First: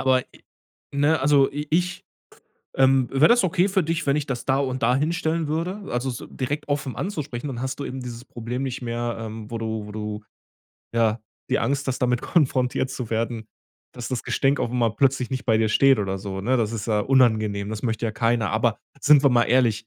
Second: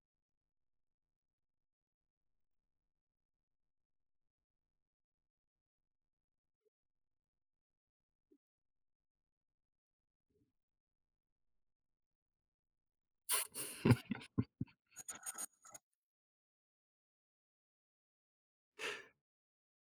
Aber e ne, also i ich ähm: „Wäre das okay für dich, wenn ich das da und da hinstellen würde?“ Also s direkt offen anzusprechen, dann hast du eben dieses Problem nicht mehr, ähm, wo du wo du, ja, die Angst hast, damit konfrontiert zu werden, dass das Gestänk auf'm mal plötzlich nicht bei dir steht oder so, ne? Das ist ja unangenehm, das möchte ja keiner, aber sind wir mal ehrlich,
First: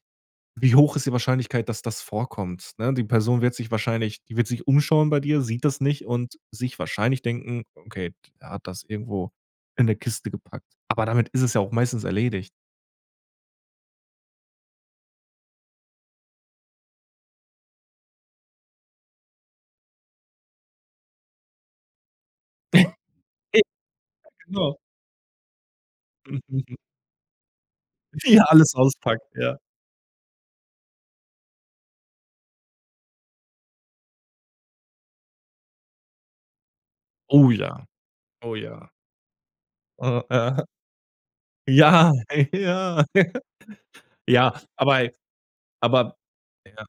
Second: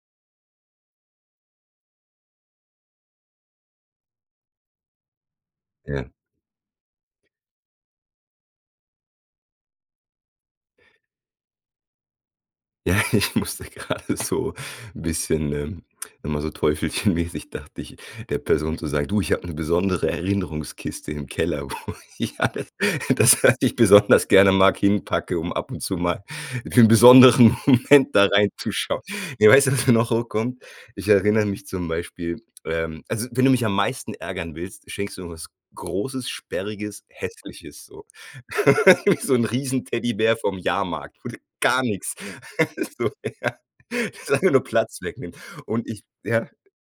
wie hoch ist die Wahrscheinlichkeit, dass das vorkommt, ne? Die Person wird sich wahrscheinlich die wird sich umschauen bei dir, sieht das nicht Ja. und sich wahrscheinlich denken: „Okay, der hat das irgendwo in 'ne Kiste gepackt“, aber damit ist es ja auch meistens erledigt. Ja, ich musste grade so 'n bisschen, ähm, immer so teufelchenmäßig dachte ich, der Person zu sagen: „Du, ich habe 'ne besondere Erinnerungskiste im Keller, wo ich alles das was ich besonders [unintelligible] gerne mag, Genau. hinpacke, um ab und zu mal Mhm, hm. für 'n besonderen Moment da Wie ihr alles reinzuschauen.“ auspackt, Ja, ja. weißt du, was mir noch hochkommt? Ich erinnere mich zum Beispiel, ähm also wenn du mich am meisten ärgern willst, schenkst du mir was Großes, Sperriges, Oh Hässliches ja, so. oh ja. Wie so 'n riesen Oh, Teddybär vom ja. Jahrmarkt oder gar Ja, nix. ey, ja So, ja. Ist einfach ja, nur aber Platz ey wegnehmen. Und ich aber ja? ja.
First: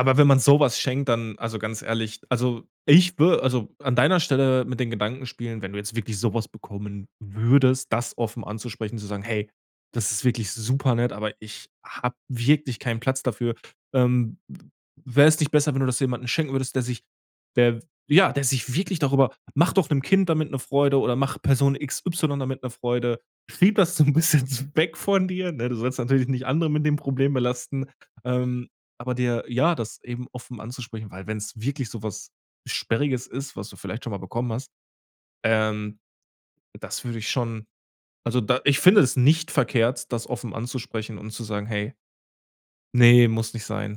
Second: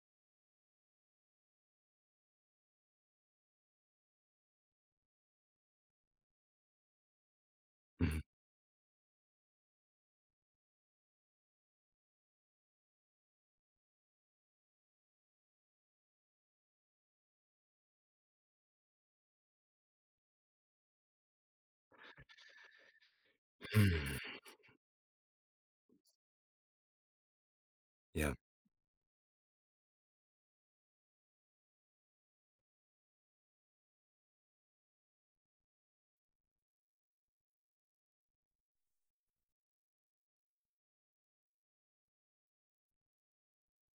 Aber wenn man so was schenkt, dann, also ganz ehrlich, also, ich wür also, an deiner Stelle mit den Gedanken spielen, wenn du jetzt wirklich so was bekommen würdest, das Mhm. offen anzusprechen, zu sagen: „Hey, das ist wirklich super nett, aber ich habe wirklich keinen Platz dafür, ähm, wäre es nicht besser, wenn du das jemanden schenken würdest, der sich der ja, der sich wirklich darüber mach doch 'nem Kind damit 'ne Freude oder mach Person XY damit 'ne Freude“, schieb das so 'n Hm. bisschen s weg von dir, ne, du sollst natürlich nicht andere mit dem Problem belasten, Ja. ähm, aber dir ja, das eben offen anzusprechen, weil wenn's wirklich so was Sperriges ist, was du vielleicht schon mal bekommen hast, ähm, das würde ich schon, also da ich finde es nicht verkehrt, das offen anzusprechen und zu sagen: „Hey, ne, muss nicht sein.“